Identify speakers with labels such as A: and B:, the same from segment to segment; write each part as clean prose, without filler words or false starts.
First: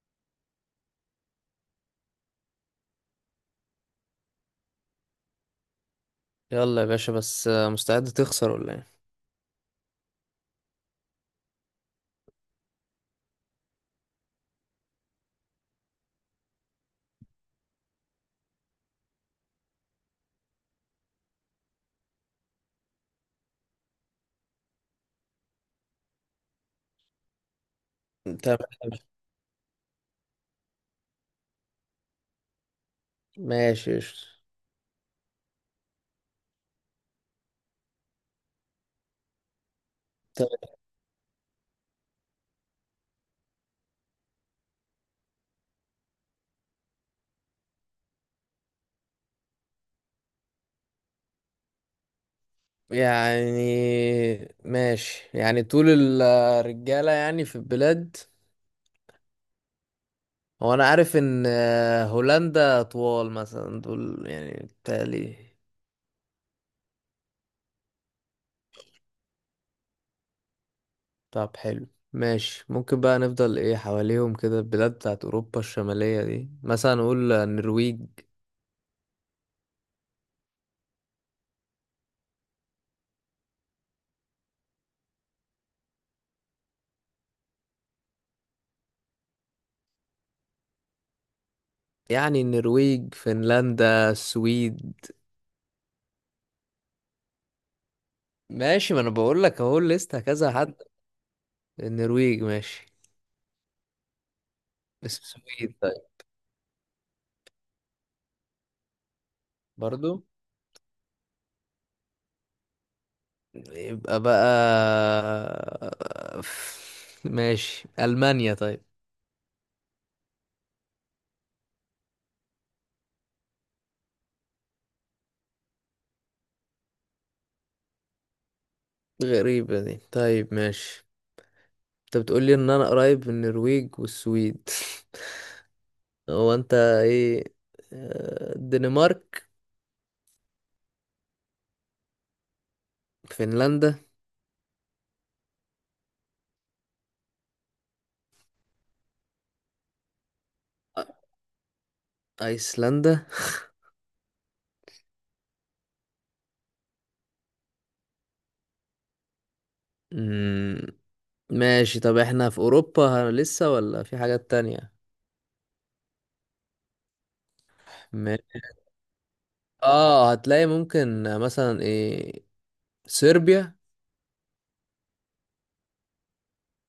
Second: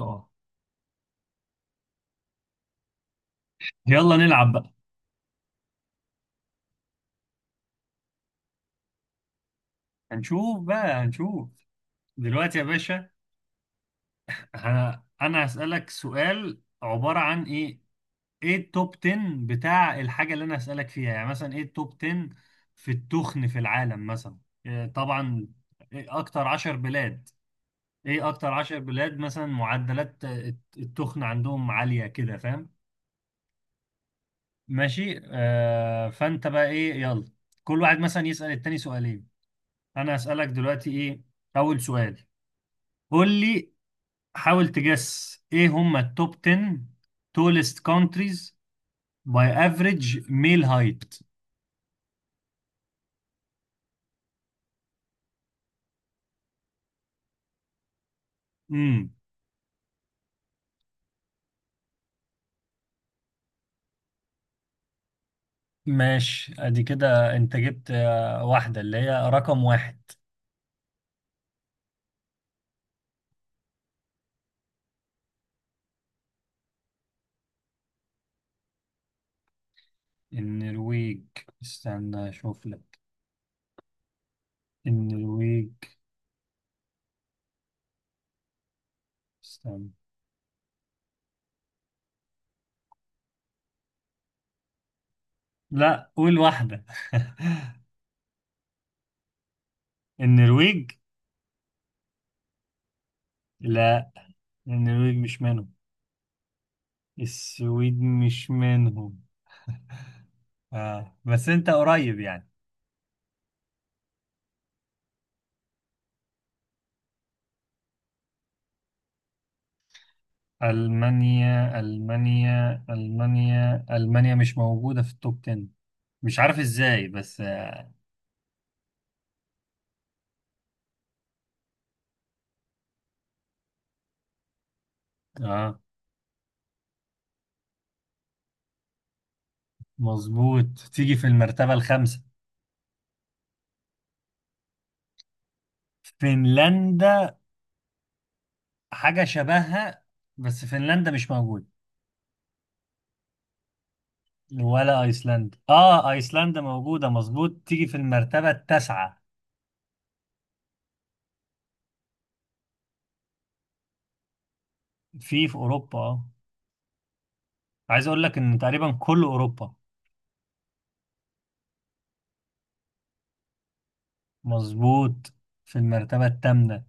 A: اه. يلا نلعب بقى.
B: يلا يا باشا، بس مستعد تخسر ولا ايه؟
A: هنشوف بقى. دلوقتي يا باشا. انا هسألك سؤال عبارة عن ايه التوب 10. بتاع الحاجة اللي انا هسألك فيها، يعني مثلا ايه التوب 10 في التخن في العالم مثلا. إيه طبعا. إيه اكتر 10 بلاد؟ ايه اكتر
B: تمام.
A: 10 بلاد مثلا معدلات التخن عندهم عالية كده، فاهم؟
B: ماشي قشطة.
A: ماشي آه، فانت بقى ايه؟ يلا، كل واحد مثلا يسأل التاني سؤالين. انا هسألك
B: طب
A: دلوقتي ايه اول سؤال. قول لي، حاول تجس ايه هم التوب 10 tallest countries by average male height.
B: يعني، ماشي. يعني طول الرجالة يعني في البلاد.
A: امم
B: هو انا عارف ان هولندا طوال مثلا، دول يعني بتالي.
A: ماشي، ادي كده انت جبت واحدة اللي هي رقم واحد.
B: طب حلو، ماشي. ممكن بقى نفضل ايه حواليهم كده، البلاد بتاعت اوروبا الشمالية دي، مثلا نقول النرويج.
A: النرويج؟ استنى اشوف لك. النرويج، استنى.
B: يعني النرويج، فنلندا، السويد.
A: لا، قول واحدة.
B: ماشي، ما انا بقول لك اهو لسه كذا حد.
A: النرويج؟
B: النرويج ماشي.
A: لا، النرويج مش منهم.
B: السويد طيب.
A: السويد مش منهم.
B: برضو؟
A: آه، بس انت قريب يعني.
B: يبقى بقى ماشي، ألمانيا طيب.
A: ألمانيا مش موجودة في التوب 10، مش عارف إزاي بس.
B: غريبة دي، طيب ماشي. انت بتقولي ان انا قريب من النرويج والسويد.
A: آه،
B: هو انت ايه؟ الدنمارك.
A: مظبوط، تيجي في المرتبة الخامسة.
B: فنلندا.
A: فنلندا؟ حاجة شبهها، بس فنلندا مش موجودة.
B: ايسلندا.
A: ولا أيسلندا، آه أيسلندا موجودة، مظبوط تيجي في المرتبة التاسعة.
B: مم. ماشي. طب احنا في اوروبا لسه ولا في حاجات تانية؟
A: في أوروبا آه، عايز أقول لك
B: ما-
A: إن تقريبا كل أوروبا.
B: اه هتلاقي ممكن مثلا ايه، صربيا.
A: مظبوط، في المرتبة الثامنة.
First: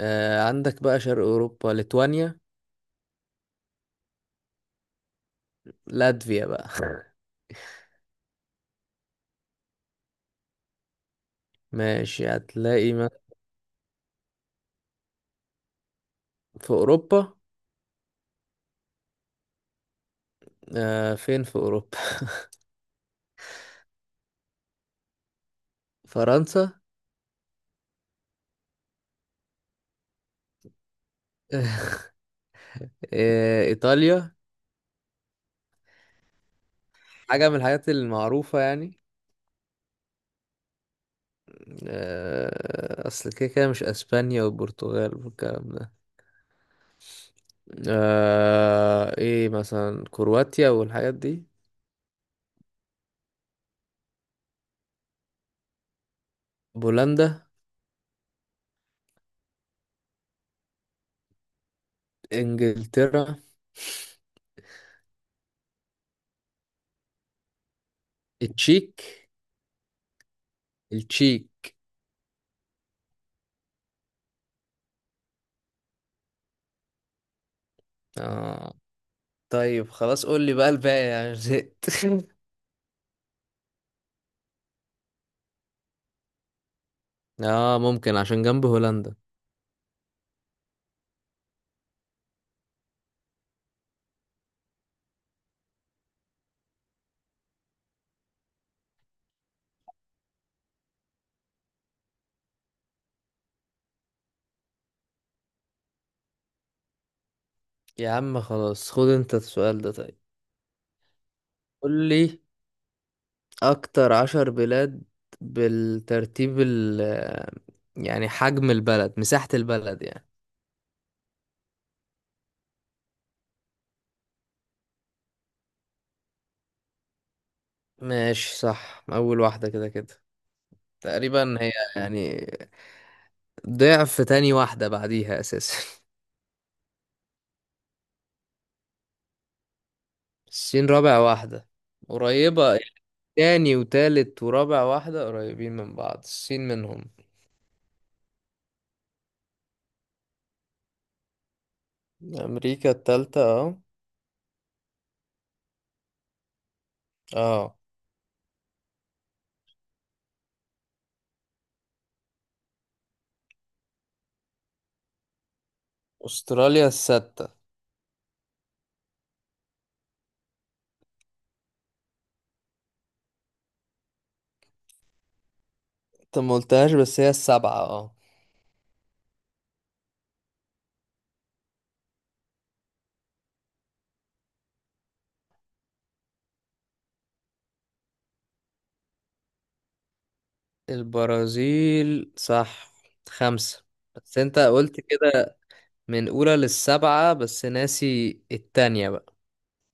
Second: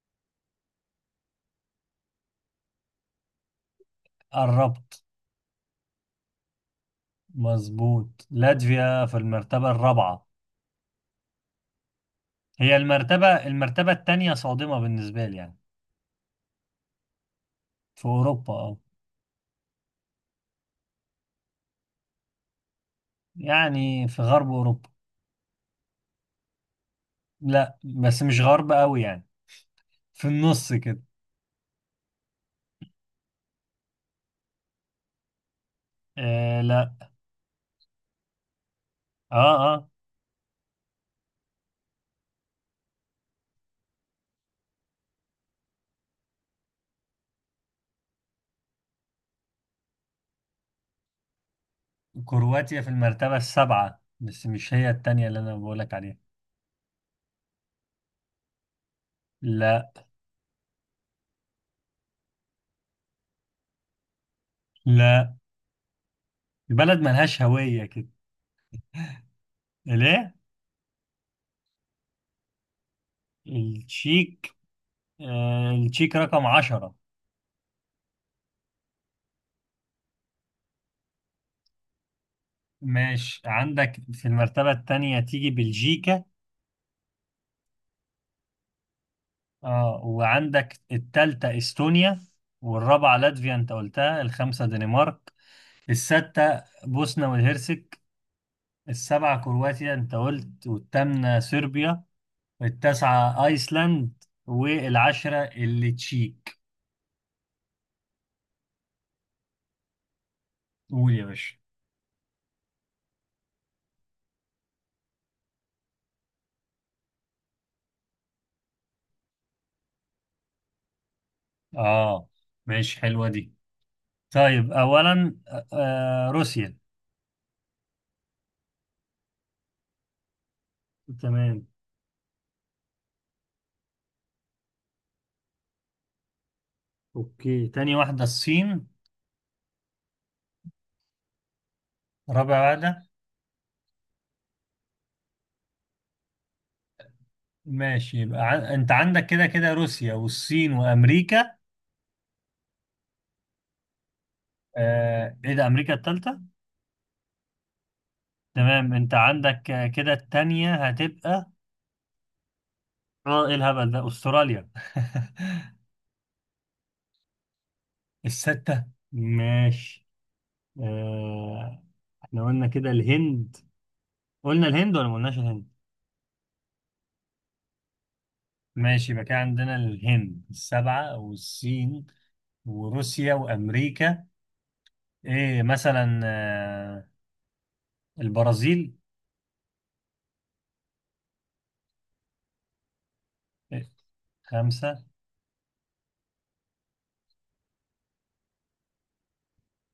B: آه عندك بقى شرق اوروبا، ليتوانيا،
A: قربت.
B: لاتفيا بقى.
A: مظبوط، لاتفيا في المرتبة الرابعة.
B: ماشي
A: هي
B: هتلاقي ما.
A: المرتبة التانية صادمة بالنسبة لي يعني.
B: في أوروبا؟
A: في أوروبا أه.
B: آه فين في أوروبا؟
A: يعني في غرب أوروبا.
B: فرنسا.
A: لا، بس مش غرب أوي يعني، في النص كده.
B: آه إيطاليا.
A: آه لا.
B: حاجة من الحاجات المعروفة يعني.
A: أه.
B: آه أصل كده كده مش أسبانيا والبرتغال والكلام ده. آه إيه مثلا كرواتيا والحاجات دي.
A: كرواتيا في المرتبة السابعة، بس مش هي التانية اللي أنا بقولك عليها.
B: بولندا.
A: لا.
B: إنجلترا.
A: لا، البلد ملهاش هوية كده.
B: التشيك.
A: ليه؟
B: التشيك.
A: التشيك؟ آه التشيك رقم عشرة.
B: آه. طيب خلاص قول لي بقى الباقي، يعني زهقت.
A: ماشي، عندك في المرتبة التانية تيجي بلجيكا.
B: اه ممكن عشان جنب هولندا.
A: اه، وعندك التالتة استونيا، والرابعة لاتفيا انت قلتها، الخامسة دنمارك، الستة بوسنة والهرسك، السبعة كرواتيا انت قلت، والثامنة صربيا، التاسعة ايسلاند، والعشرة اللي تشيك.
B: يا عم خلاص خد انت السؤال ده طيب.
A: قول يا باشا.
B: قول لي اكتر عشر بلاد بالترتيب، ال يعني حجم البلد، مساحة البلد يعني.
A: اه، ماشي، حلوة دي. طيب اولا روسيا.
B: ماشي صح، اول واحدة كده كده تقريبا
A: تمام.
B: هي يعني. ضعف تاني واحدة بعديها اساسا.
A: اوكي، تاني واحدة الصين.
B: الصين رابع واحدة.
A: رابع
B: قريبة.
A: واحدة؟
B: تاني وتالت ورابع واحدة قريبين من بعض، الصين منهم.
A: ماشي، يبقى ع... انت عندك كده كده روسيا والصين وامريكا.
B: امريكا التالتة اه.
A: آه ايه ده، امريكا الثالثه؟
B: اه.
A: تمام، انت عندك كده الثانيه هتبقى، اه ايه الهبل ده، استراليا؟
B: استراليا الستة.
A: السته. ماشي آه، احنا قلنا كده الهند؟ قلنا الهند ولا ما قلناش الهند؟
B: انت ما قلتهاش، بس هي السبعة اه.
A: ماشي، يبقى كده عندنا الهند السبعه، والصين وروسيا وامريكا. ايه مثلا البرازيل.
B: البرازيل صح، خمسة.
A: إيه،
B: بس انت قلت
A: خمسه؟
B: كده من اولى للسبعة، بس ناسي التانية بقى.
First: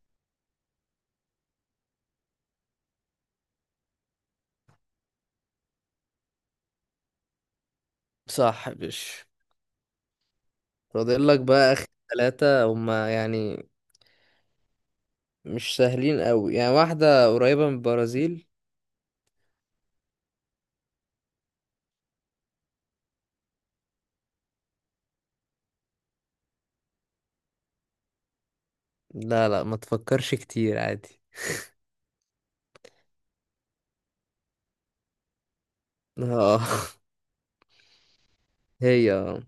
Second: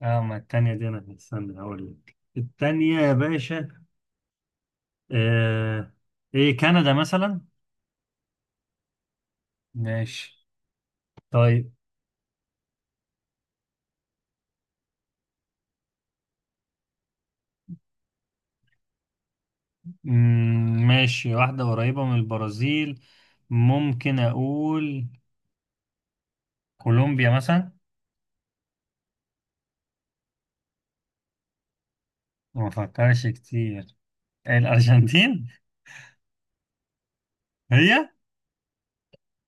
A: اه، ما الثانيه دي انا استنى هقول لك الثانيه يا باشا. آه، ايه كندا مثلا؟
B: صح يا باشا.
A: ماشي.
B: فاضل لك
A: طيب
B: بقى اخر ثلاثة، هما يعني مش سهلين قوي. يعني واحدة قريبة من البرازيل.
A: ماشي، واحدة قريبة من البرازيل. ممكن أقول كولومبيا مثلا.
B: لا لا، ما تفكرش كتير، عادي.
A: ما فكرش كتير. الأرجنتين؟
B: اه.
A: هي.
B: هي اه.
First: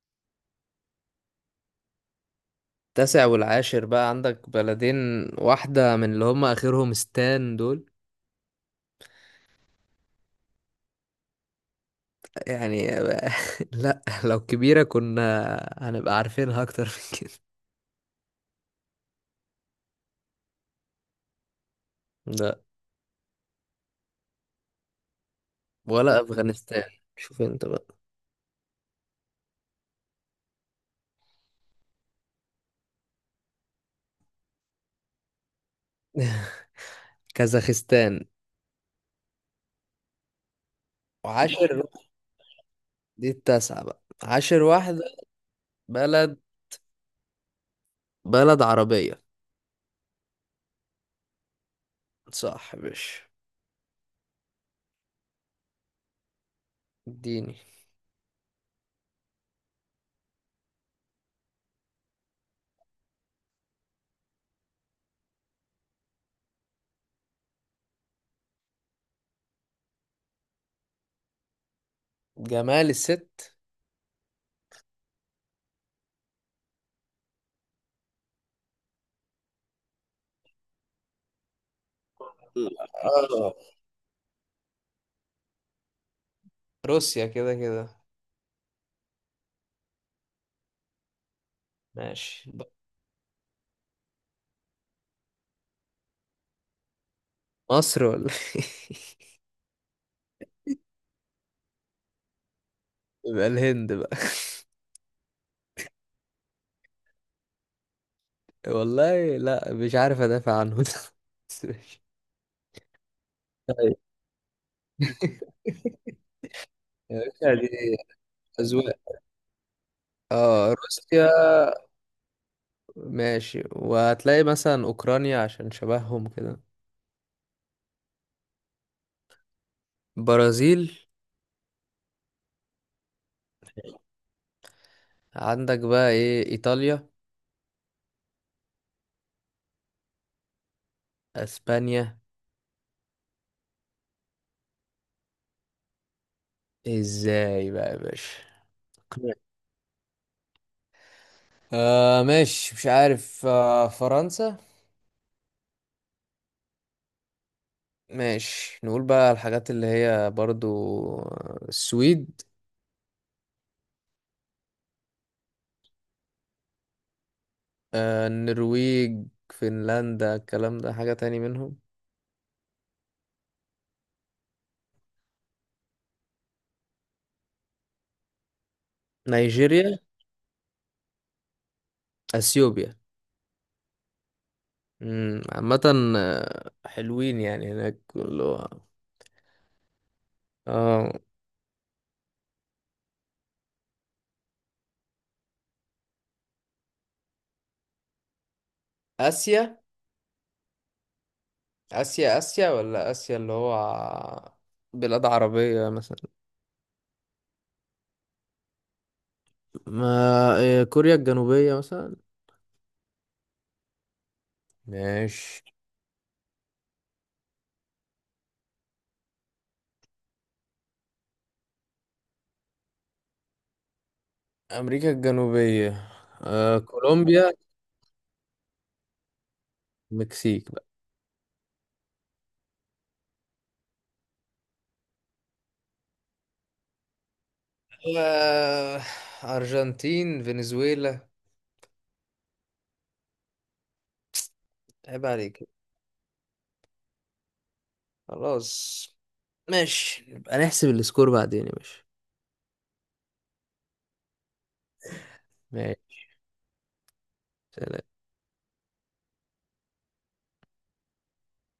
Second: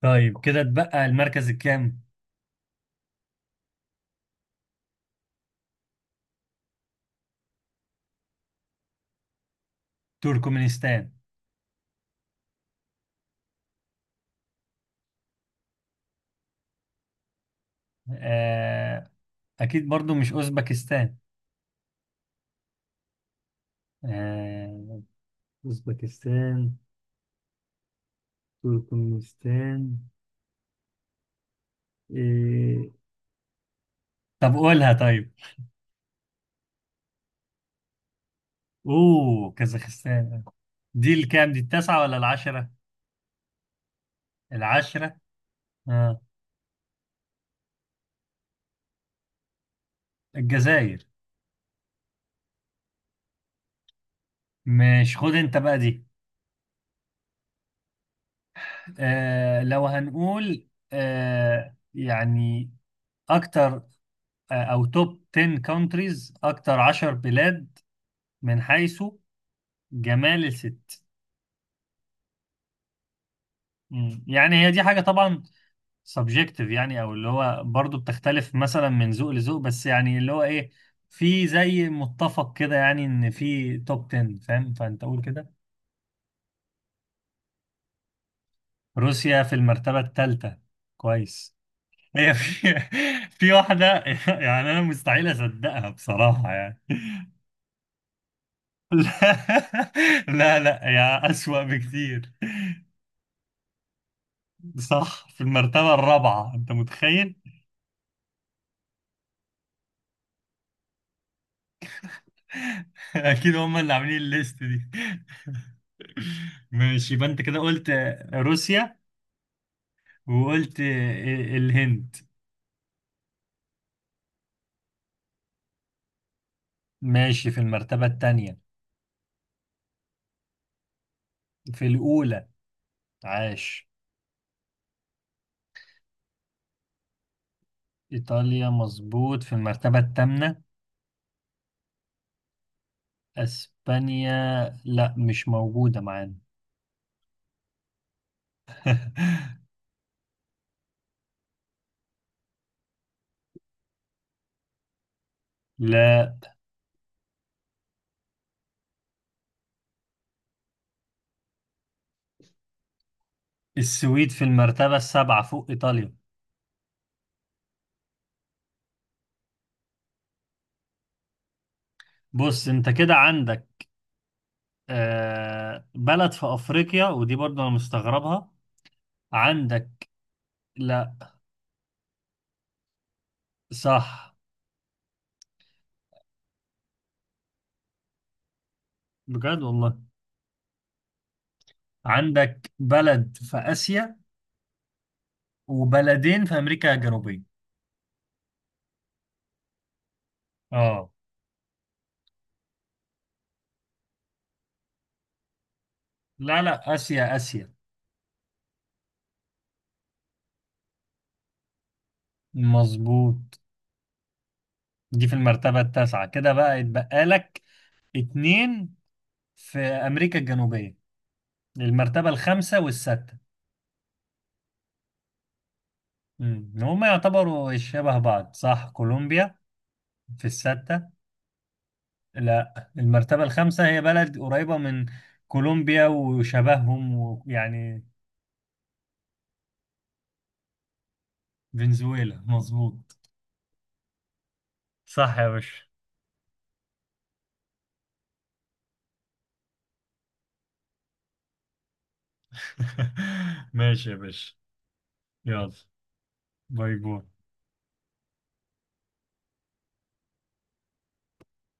A: طيب، كده اتبقى المركز الكام؟
B: التاسع والعاشر بقى عندك بلدين. واحدة من اللي هما آخرهم ستان دول
A: تركمانستان؟
B: يعني. لا لو كبيرة كنا هنبقى عارفينها أكتر من كده.
A: آه. أكيد برضو مش أوزبكستان؟
B: لا.
A: آه،
B: ولا
A: أوزبكستان.
B: افغانستان، شوف انت بقى.
A: تركمانستان. إيه. طب قولها طيب.
B: كازاخستان.
A: أوه، كازاخستان. دي الكام، دي
B: وعاشر،
A: التاسعة ولا العشرة؟
B: دي التاسعة بقى، عاشر واحدة
A: العشرة. آه.
B: بلد، بلد عربية.
A: الجزائر.
B: صح يا باشا.
A: مش خد انت بقى دي.
B: اديني.
A: آه، لو هنقول آه يعني اكتر، او توب 10 countries، اكتر 10 بلاد من حيث جمال الست.
B: جمال الست.
A: مم، يعني هي دي حاجة طبعا subjective، يعني او اللي هو برضو بتختلف مثلا من ذوق لذوق، بس يعني اللي هو ايه، في زي متفق كده يعني، ان
B: آه.
A: في توب 10، فاهم؟ فانت قول كده.
B: روسيا كده كده.
A: روسيا في المرتبة الثالثة. كويس. هي
B: ماشي بقى.
A: في في واحدة يعني أنا مستحيل أصدقها بصراحة يعني.
B: مصر ولا؟
A: لا، لا لا، يا أسوأ بكتير.
B: يبقى الهند بقى.
A: صح، في المرتبة الرابعة، أنت متخيل؟
B: والله لا، مش عارف ادافع عنه ده، بس ماشي.
A: أكيد هم اللي
B: طيب.
A: عاملين الليست دي. ماشي،
B: يا
A: يبقى أنت
B: باشا
A: كده
B: دي
A: قلت روسيا،
B: أذواق. اه
A: وقلت
B: روسيا.
A: الهند.
B: ماشي، وهتلاقي مثلا اوكرانيا عشان شبههم كده.
A: ماشي، في المرتبة الثانية.
B: برازيل.
A: في الأولى. عاش.
B: عندك بقى ايه، ايطاليا.
A: إيطاليا، مظبوط في المرتبة الثامنة.
B: اسبانيا.
A: اسبانيا؟ لا، مش موجودة معانا.
B: ازاي بقى يا باشا، قناع. آه ماشي، مش عارف. آه فرنسا.
A: لا.
B: ماشي نقول بقى الحاجات اللي هي برضو، السويد.
A: السويد في المرتبة السابعة، فوق إيطاليا.
B: آه النرويج، فنلندا الكلام ده حاجة تاني منهم.
A: بص، أنت كده عندك آه بلد في أفريقيا، ودي برضه أنا مستغربها.
B: نيجيريا.
A: عندك. لا.
B: اثيوبيا.
A: صح.
B: عامة حلوين يعني هناك كله.
A: بجد والله.
B: اه.
A: عندك بلد في آسيا، وبلدين في أمريكا الجنوبية.
B: اسيا.
A: آه.
B: اسيا اسيا ولا اسيا اللي هو بلاد عربية مثلا؟
A: لا لا، آسيا آسيا.
B: ما كوريا الجنوبية مثلا.
A: مظبوط. دي في
B: ماشي.
A: المرتبة التاسعة، كده بقى يتبقى لك اتنين في أمريكا الجنوبية، المرتبة الخامسة والستة.
B: امريكا الجنوبية.
A: امم، هم
B: كولومبيا.
A: يعتبروا شبه بعض، صح كولومبيا. في
B: المكسيك بقى.
A: الستة. لا، المرتبة الخامسة هي بلد قريبة من كولومبيا، وشبههم، ويعني.
B: آه، ارجنتين، فنزويلا.
A: فنزويلا، مظبوط.
B: عيب
A: صح يا
B: عليك.
A: باشا.
B: خلاص ماشي، هنحسب السكور بعدين يا باشا.
A: ماشي يا باشا. يلا،
B: ماشي.
A: باي باي.
B: سلام.